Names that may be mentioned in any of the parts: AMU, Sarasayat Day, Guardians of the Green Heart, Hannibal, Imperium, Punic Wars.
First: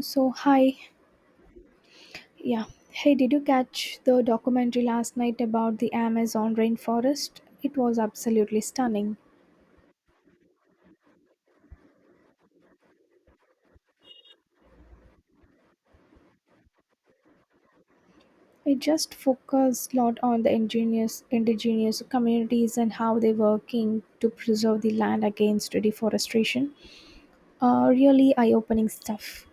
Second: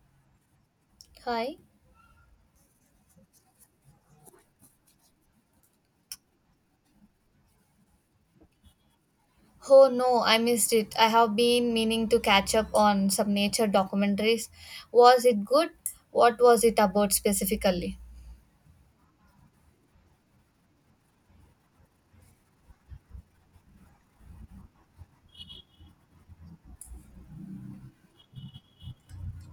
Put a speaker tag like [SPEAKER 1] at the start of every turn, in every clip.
[SPEAKER 1] So, hi.
[SPEAKER 2] Hi.
[SPEAKER 1] Yeah. Hey, did you catch the documentary last night about the Amazon rainforest? It was absolutely stunning.
[SPEAKER 2] Oh no, I missed it. I have been meaning to catch up on some nature documentaries. Was it good? What was it about specifically?
[SPEAKER 1] It just focused a lot on the indigenous communities and how they're working to preserve the land against deforestation. Really eye-opening stuff.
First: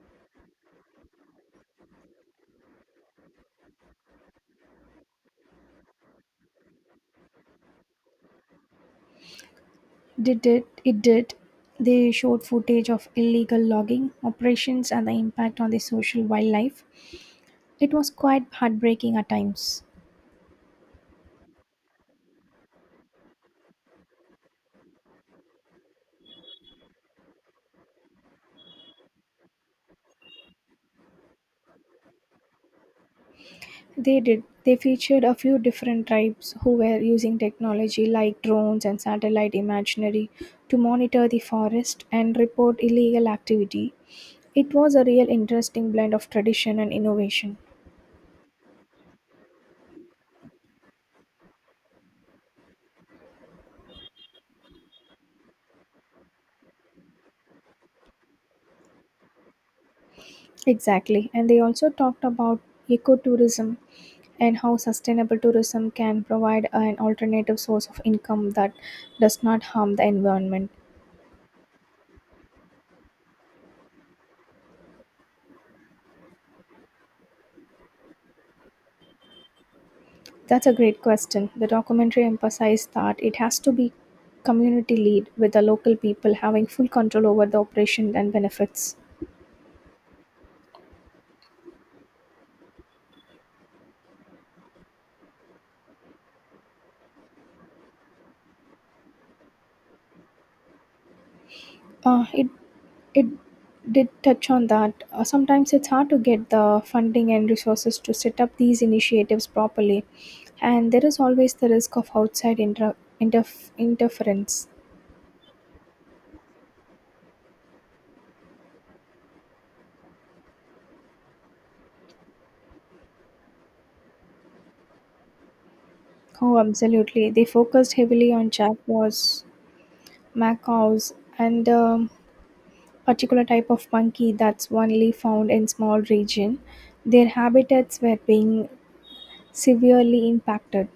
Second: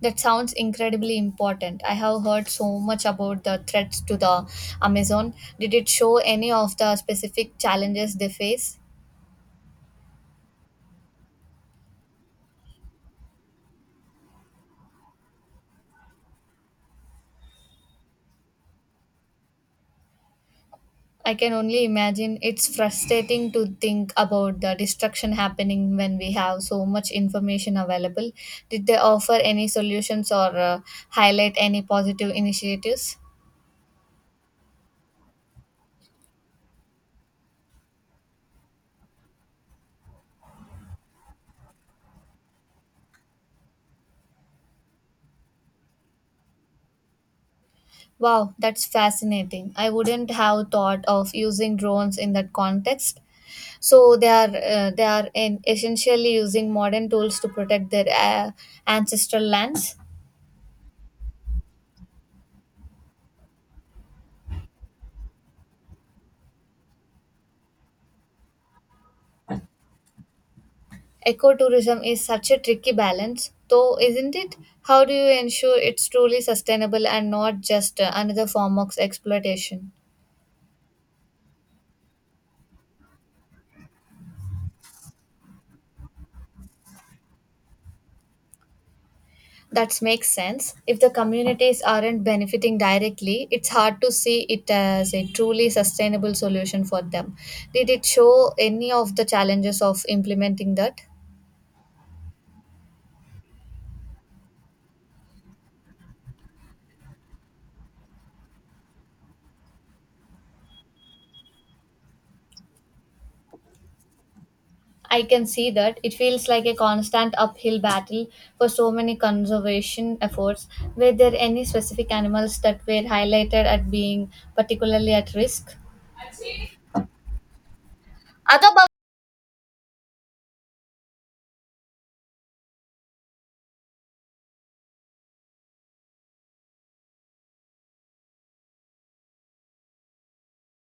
[SPEAKER 2] That sounds incredibly important. I have heard so much about the threats to the Amazon. Did it show any of the specific challenges they face?
[SPEAKER 1] Did it? It did. They showed footage of illegal logging operations and the impact on the social wildlife. It was quite heartbreaking at times.
[SPEAKER 2] I can only imagine it's frustrating to think about the destruction happening when we have so much information available. Did they offer any solutions or highlight any positive initiatives?
[SPEAKER 1] They did. They featured a few different tribes who were using technology like drones and satellite imagery to monitor the forest and report illegal activity. It was a real interesting blend of tradition and innovation.
[SPEAKER 2] Wow, that's fascinating. I wouldn't have thought of using drones in that context. So they are in essentially using modern tools to protect their ancestral lands.
[SPEAKER 1] Exactly. And they also talked about ecotourism and how sustainable tourism can provide an alternative source of income that does not harm the environment.
[SPEAKER 2] Ecotourism is such a tricky balance, though, isn't it? How do you ensure it's truly sustainable and not just another form of exploitation?
[SPEAKER 1] That's a great question. The documentary emphasized that it has to be community lead with the local people having full control over the operation and benefits.
[SPEAKER 2] That makes sense. If the communities aren't benefiting directly, it's hard to see it as a truly sustainable solution for them. Did it show any of the challenges of implementing that?
[SPEAKER 1] Uh, it it did touch on that. Sometimes it's hard to get the funding and resources to set up these initiatives properly, and there is always the risk of outside interference.
[SPEAKER 2] I can see that it feels like a constant uphill battle for so many conservation efforts. Were there any specific animals that were highlighted at being particularly at risk?
[SPEAKER 1] Oh, absolutely. They focused heavily on
[SPEAKER 2] Other about
[SPEAKER 1] Jaguars, Macaws, and particular type of monkey that's only found in small region, their habitats were being severely impacted,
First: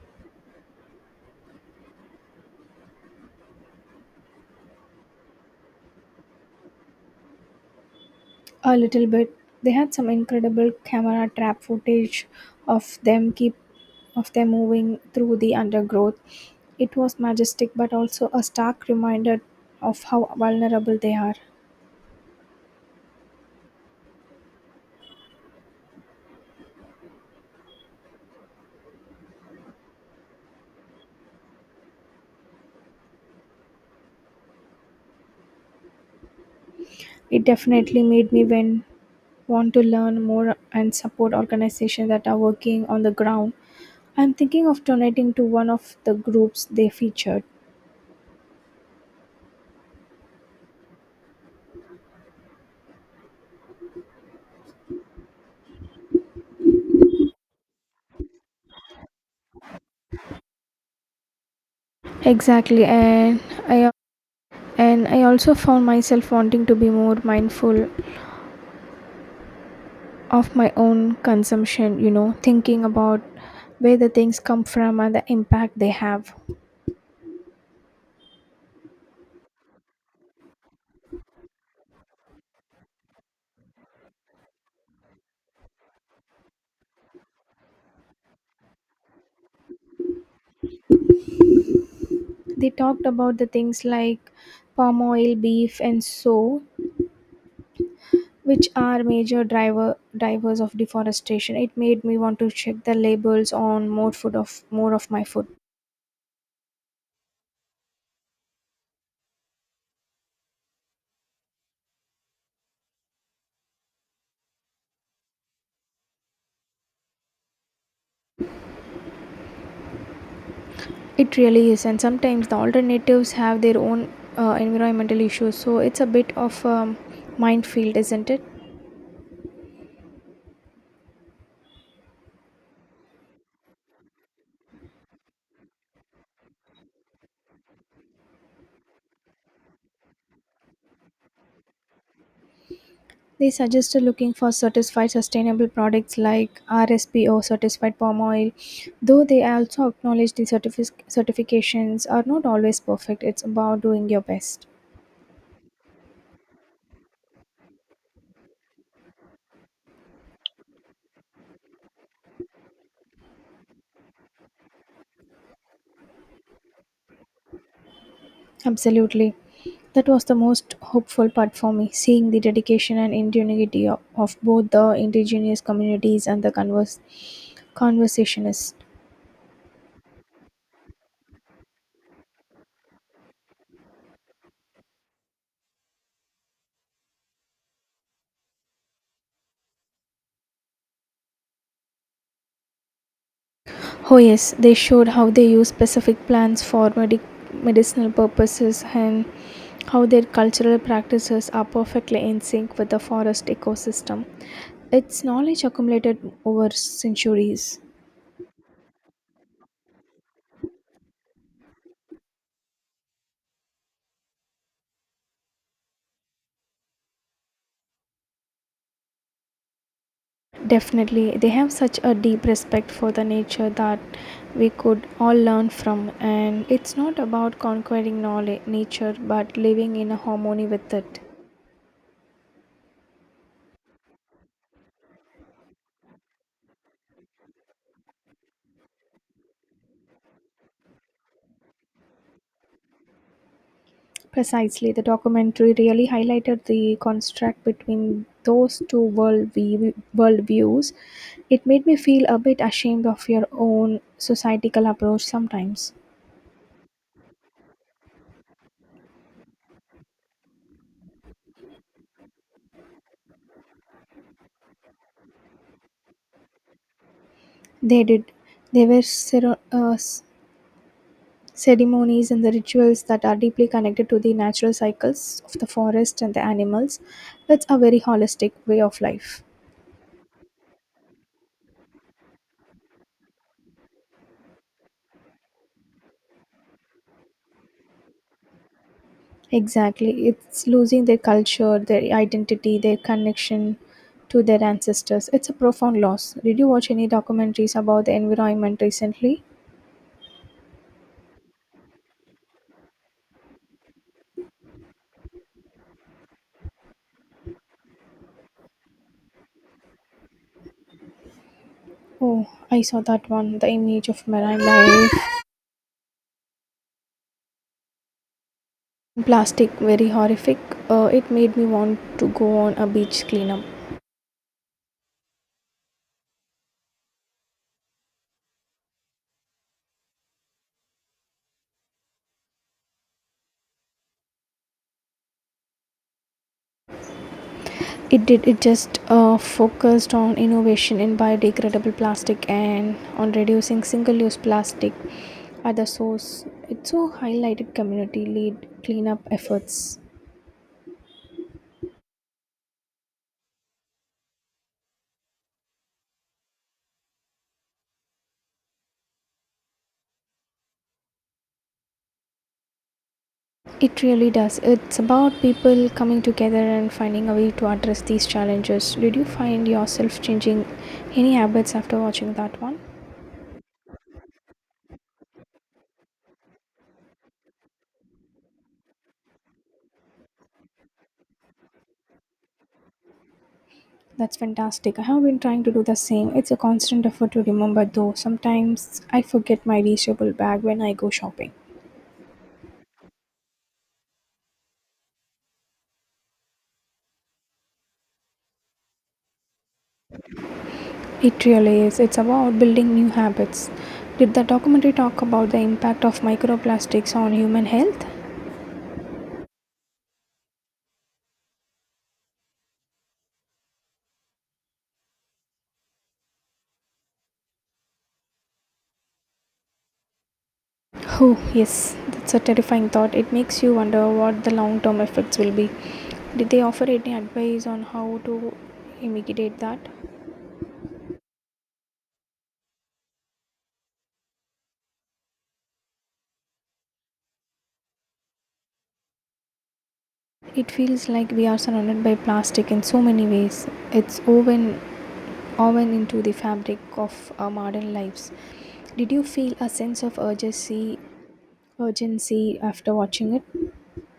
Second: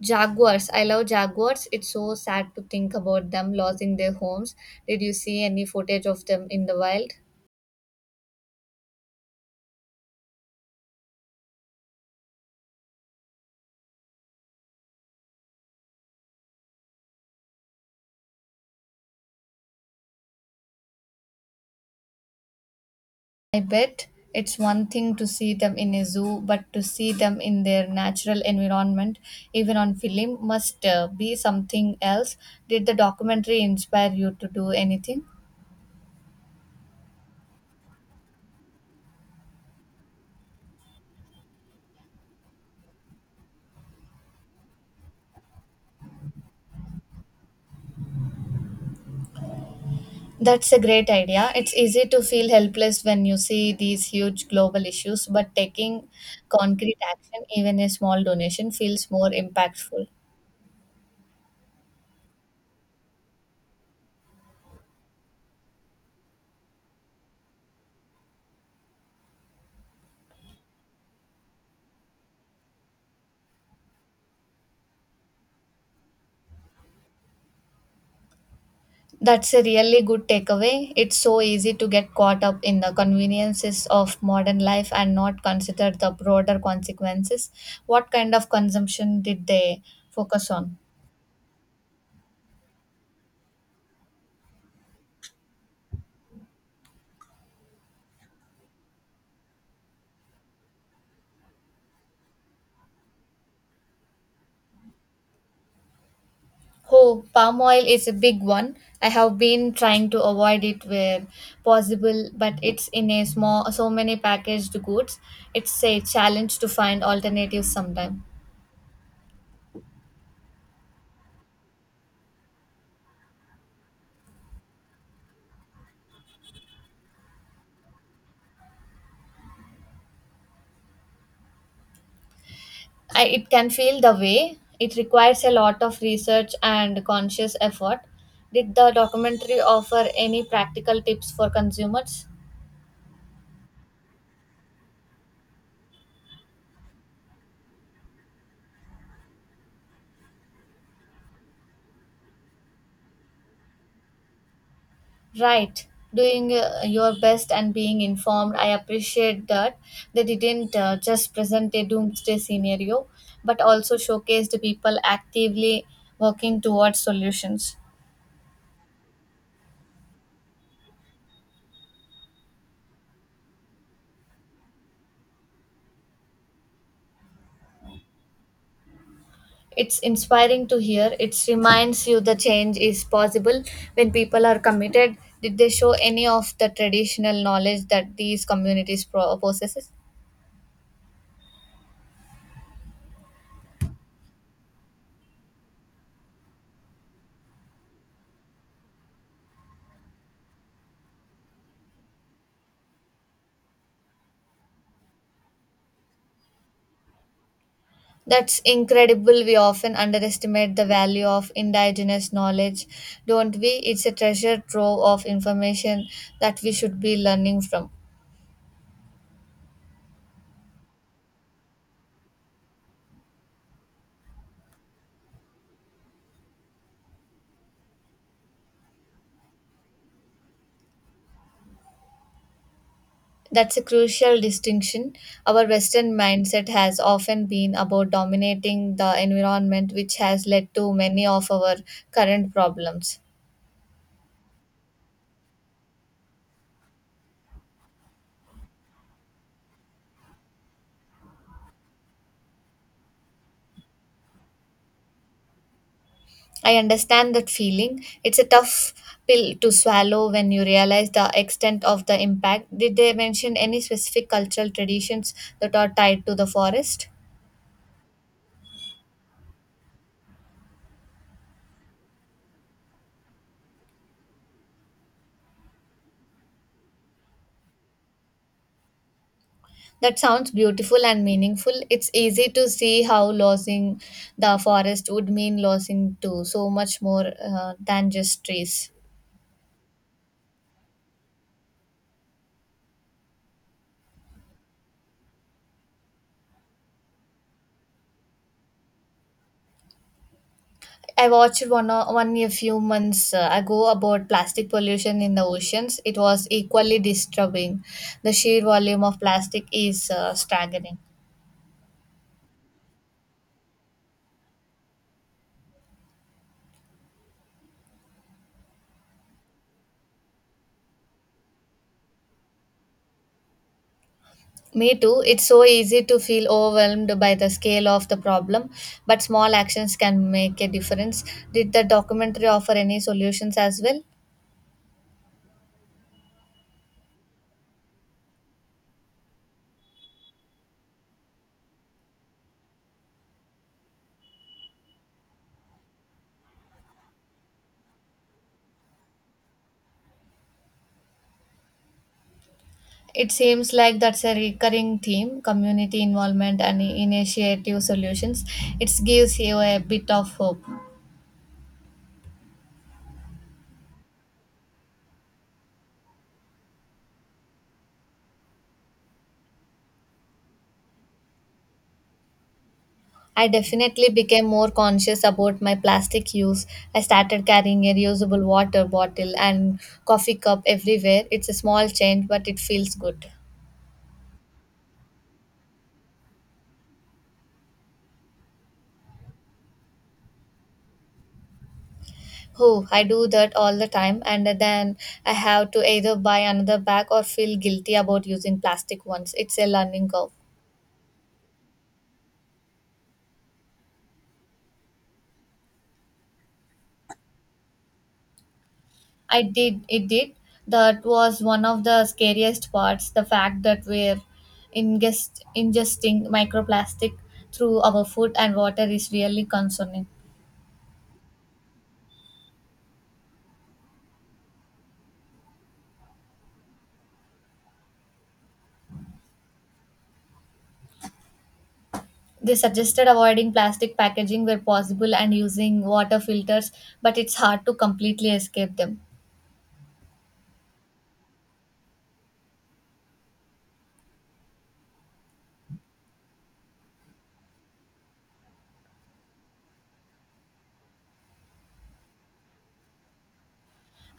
[SPEAKER 2] Jaguars. I love jaguars. It's so sad to think about them losing their homes. Did you see any footage of them in the wild?
[SPEAKER 1] a little bit. They had some incredible camera trap footage of them keep of them moving through the undergrowth. It was majestic but also a stark reminder of how vulnerable they are.
[SPEAKER 2] I bet it's one thing to see them in a zoo, but to see them in their natural environment, even on film, must be something else. Did the documentary inspire you to do anything?
[SPEAKER 1] It definitely made me when want to learn more and support organizations that are working on the ground. I'm thinking of donating to one of the groups they featured.
[SPEAKER 2] That's a great idea. It's easy to feel helpless when you see these huge global issues, but taking concrete action, even a small donation, feels more impactful.
[SPEAKER 1] Exactly, I and I also found myself wanting to be more mindful of my own consumption, you know, thinking about where the things come from and the impact they have.
[SPEAKER 2] That's a really good takeaway. It's so easy to get caught up in the conveniences of modern life and not consider the broader consequences. What kind of consumption did they focus on?
[SPEAKER 1] They talked about the things like palm oil, beef and so, which are major drivers of deforestation. It made me want to check the labels on more of my food.
[SPEAKER 2] Oh, palm oil is a big one. I have been trying to avoid it where possible, but it's in a small so many packaged goods. It's a challenge to find alternatives sometime.
[SPEAKER 1] It really is, and sometimes the alternatives have their own environmental issues, so it's a bit of a minefield, isn't it?
[SPEAKER 2] I, it can feel the way it requires a lot of research and conscious effort. Did the documentary offer any practical tips for consumers?
[SPEAKER 1] They suggested looking for certified sustainable products like RSP or certified palm oil, though they also acknowledge the certifications are not always perfect. It's about doing your best.
[SPEAKER 2] Right, doing your best and being informed. I appreciate that they didn't just present a doomsday scenario, but also showcased people actively working towards solutions.
[SPEAKER 1] Absolutely. That was the most hopeful part for me, seeing the dedication and ingenuity of both the indigenous communities and the conversationists.
[SPEAKER 2] It's inspiring to hear. It reminds you the change is possible when people are committed. Did they show any of the traditional knowledge that these communities possesses?
[SPEAKER 1] Oh yes, they showed how they use specific plants for medicinal purposes and how their cultural practices are perfectly in sync with the forest ecosystem. It's knowledge accumulated over centuries.
[SPEAKER 2] That's incredible. We often underestimate the value of indigenous knowledge, don't we? It's a treasure trove of information that we should be learning from.
[SPEAKER 1] Definitely, they have such a deep respect for the nature that we could all learn from, and it's not about conquering knowledge, nature but living in a harmony with it.
[SPEAKER 2] That's a crucial distinction. Our Western mindset has often been about dominating the environment, which has led to many of our current problems.
[SPEAKER 1] Precisely, the documentary really highlighted the contrast between those two worldviews. It made me feel a bit ashamed of your own societal approach sometimes.
[SPEAKER 2] I understand that feeling. It's a tough pill to swallow when you realize the extent of the impact. Did they mention any specific cultural traditions that are tied to the forest?
[SPEAKER 1] They did. There were ceremonies and the rituals that are deeply connected to the natural cycles of the forest and the animals. That's a very holistic way of life.
[SPEAKER 2] That sounds beautiful and meaningful. It's easy to see how losing the forest would mean losing to so much more than just trees.
[SPEAKER 1] Exactly. It's losing their culture, their identity, their connection to their ancestors. It's a profound loss. Did you watch any documentaries about the environment recently?
[SPEAKER 2] I watched one a few months ago about plastic pollution in the oceans. It was equally disturbing. The sheer volume of plastic is staggering.
[SPEAKER 1] Oh, I saw that one. The image of marine life, plastic, very horrific. It made me want to go on a beach cleanup.
[SPEAKER 2] Me too. It's so easy to feel overwhelmed by the scale of the problem, but small actions can make a difference. Did the documentary offer any solutions as well?
[SPEAKER 1] It did, it just focused on innovation in biodegradable plastic and on reducing single-use plastic at the source. It so highlighted community led cleanup efforts.
[SPEAKER 2] It seems like that's a recurring theme community involvement and initiative solutions. It gives you a bit of hope.
[SPEAKER 1] It really does, it's about people coming together and finding a way to address these challenges. Did you find yourself changing any habits after watching that one?
[SPEAKER 2] I definitely became more conscious about my plastic use. I started carrying a reusable water bottle and coffee cup everywhere. It's a small change, but it feels good.
[SPEAKER 1] That's fantastic. I have been trying to do the same. It's a constant effort to remember, though. Sometimes I forget my reachable bag when I go shopping.
[SPEAKER 2] Oh, I do that all the time, and then I have to either buy another bag or feel guilty about using plastic ones. It's a learning curve.
[SPEAKER 1] It really is. It's about building new habits. Did the documentary talk about the impact of microplastics on human health?
[SPEAKER 2] I did, it did. That was one of the scariest parts the fact that we're ingesting microplastic through our food and water is really concerning.
[SPEAKER 1] Oh, yes, that's a terrifying thought. It makes you wonder what the long term effects will be. Did they offer any advice on how to mitigate that?
[SPEAKER 2] They suggested avoiding plastic packaging where possible and using water filters, but it's hard to completely escape them.
[SPEAKER 1] It feels like we are surrounded by plastic in so many ways. It's woven into the fabric of our modern lives. Did you feel a sense of urgency after watching it?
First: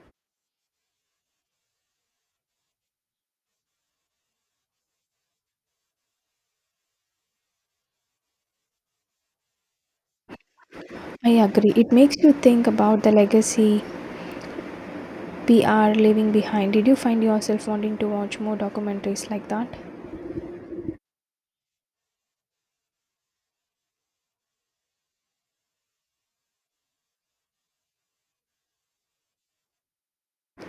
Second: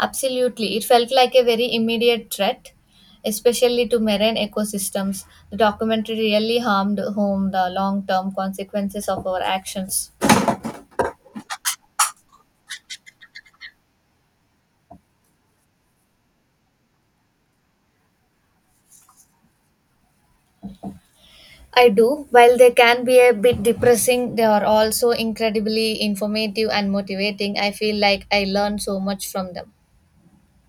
[SPEAKER 2] Absolutely. It felt like a very immediate threat, especially to marine ecosystems. The documentary really harmed home the long term consequences of our actions.
[SPEAKER 1] I agree. It makes you think about the legacy we are leaving behind. Did you find yourself wanting to watch more documentaries like that?
[SPEAKER 2] I do. While they can be a bit depressing, they are also incredibly informative and motivating. I feel like I learn so much from them.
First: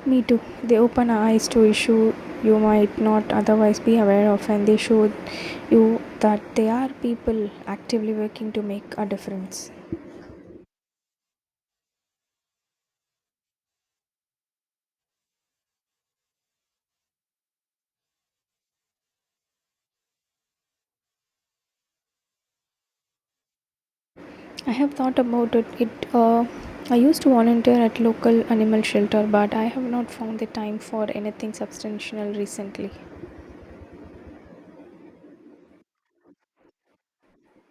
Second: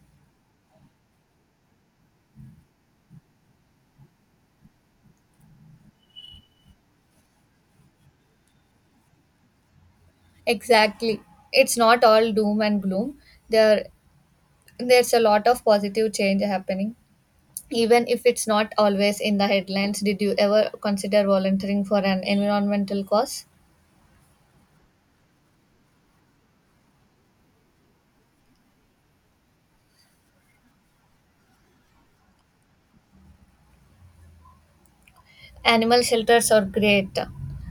[SPEAKER 1] Me too. They open our eyes to issues you might not otherwise be aware of, and they show you that there are people actively working to make a difference.
[SPEAKER 2] Exactly. It's not all doom and gloom. There there's a lot of positive change happening, even if it's not always in the headlines. Did you ever consider volunteering for an environmental cause?
[SPEAKER 1] I have thought about it. I used to volunteer at local animal shelter, but I have not found the time for anything substantial recently.
[SPEAKER 2] Animal shelters are great.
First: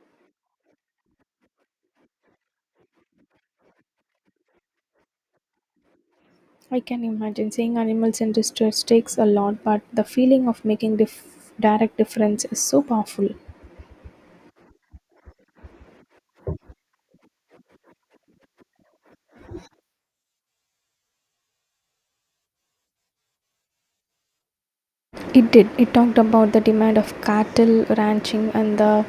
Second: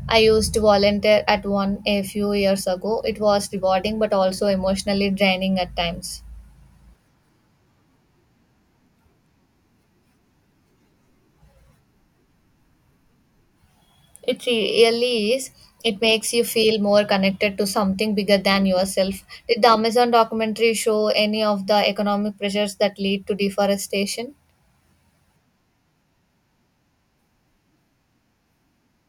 [SPEAKER 2] I used to volunteer at one a few years ago. It was rewarding but also emotionally draining at times.
[SPEAKER 1] I can imagine seeing animals in distress takes a lot, but the feeling of making direct difference is so powerful.
[SPEAKER 2] It really is. It makes you feel more connected to something bigger than yourself. Did the Amazon documentary show any of the economic pressures that lead to deforestation?
[SPEAKER 1] It did. It talked about the demand of cattle ranching and the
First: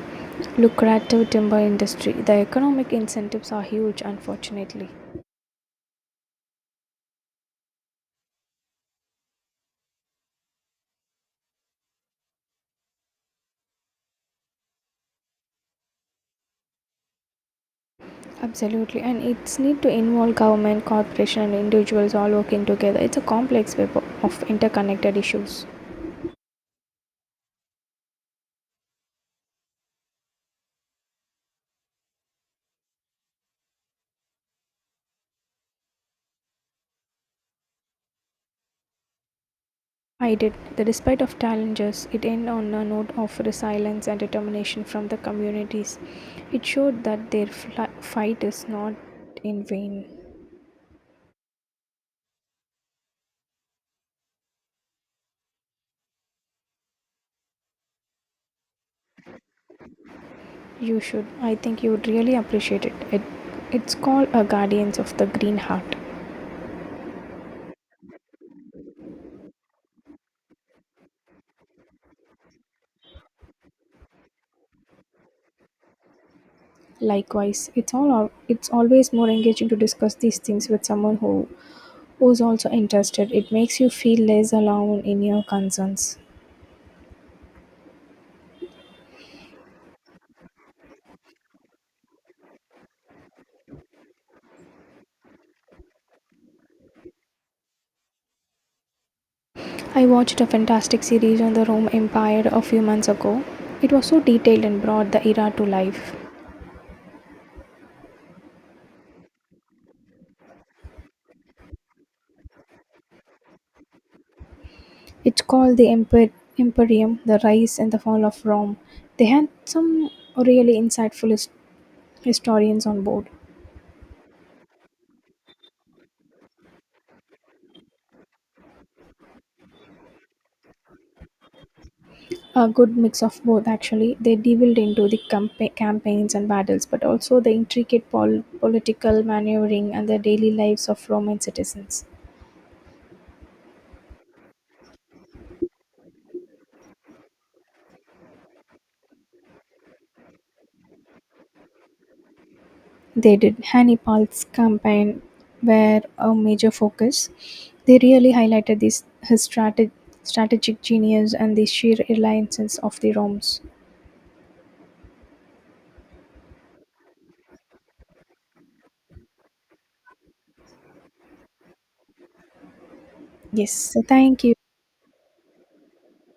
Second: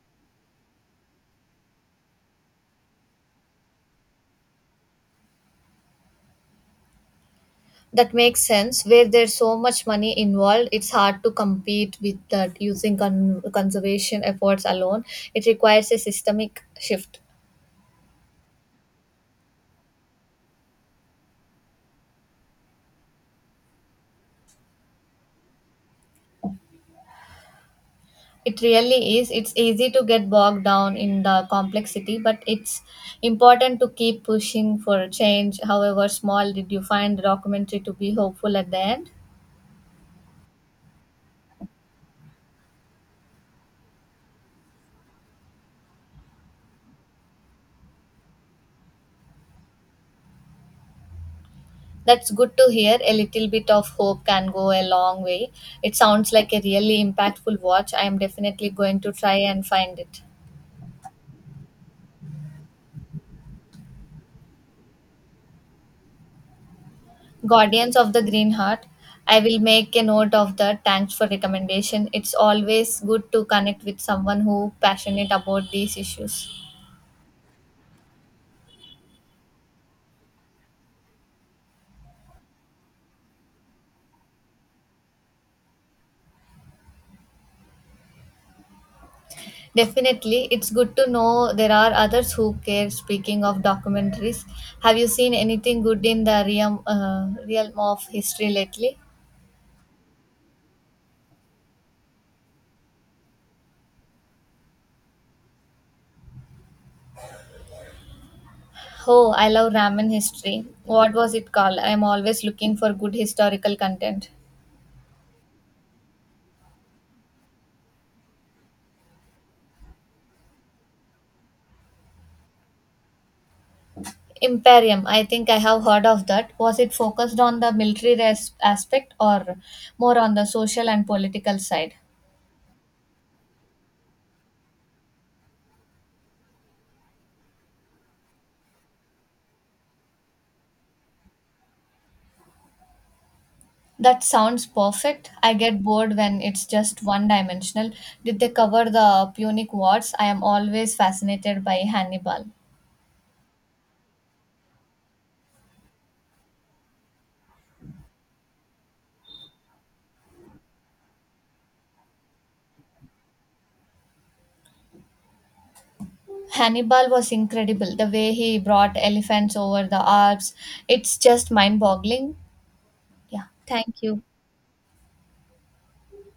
[SPEAKER 1] lucrative timber industry. The economic incentives are huge, unfortunately.
[SPEAKER 2] That makes sense. Where there's so much money involved, it's hard to compete with that using conservation efforts alone. It requires a systemic shift.
[SPEAKER 1] Absolutely, and it's need to involve government, corporation, and individuals all working together. It's a complex web of interconnected issues.
[SPEAKER 2] It really is. It's easy to get bogged down in the complexity, but it's important to keep pushing for change, however small. Did you find the documentary to be hopeful at the end?
[SPEAKER 1] I did. The despite of challenges, it ended on a note of resilience and determination from the communities. It showed that their fight is not in vain.
[SPEAKER 2] That's good to hear. A little bit of hope can go a long way. It sounds like a really impactful watch. I am definitely going to try and find it.
[SPEAKER 1] You should. I think you would really appreciate it. It's called a Guardians of the Green Heart.
[SPEAKER 2] Guardians of the Green Heart. I will make a note of that. Thanks for recommendation. It's always good to connect with someone who passionate about these issues.
[SPEAKER 1] Likewise, it's always more engaging to discuss these things with someone who who's also interested. It makes you feel less alone in your concerns.
[SPEAKER 2] Definitely, it's good to know there are others who care. Speaking of documentaries, have you seen anything good in the realm of history lately?
[SPEAKER 1] I watched a fantastic series on the Rome Empire a few months ago. It was so detailed and brought the era to life.
[SPEAKER 2] Oh, I love ramen history. What was it called? I'm always looking for good historical content.
[SPEAKER 1] It's called Imperium, The Rise and the Fall of Rome. They had some really insightful historians on board.
[SPEAKER 2] Imperium, I think I have heard of that. Was it focused on the aspect or more on the social and political side?
[SPEAKER 1] A good mix of both, actually. They delved into the campaigns and battles, but also the intricate political maneuvering and the daily lives of Roman citizens.
[SPEAKER 2] That sounds perfect. I get bored when it's just one dimensional. Did they cover the Punic Wars? I am always fascinated by Hannibal.
[SPEAKER 1] They did. Hannibal's campaign were a major focus. They really highlighted his strategic genius and the sheer alliances of the Romans.
[SPEAKER 2] Hannibal was incredible. The way he brought elephants over the Alps, it's just mind boggling. Yeah,
[SPEAKER 1] Yes, so
[SPEAKER 2] thank you.
[SPEAKER 1] thank you.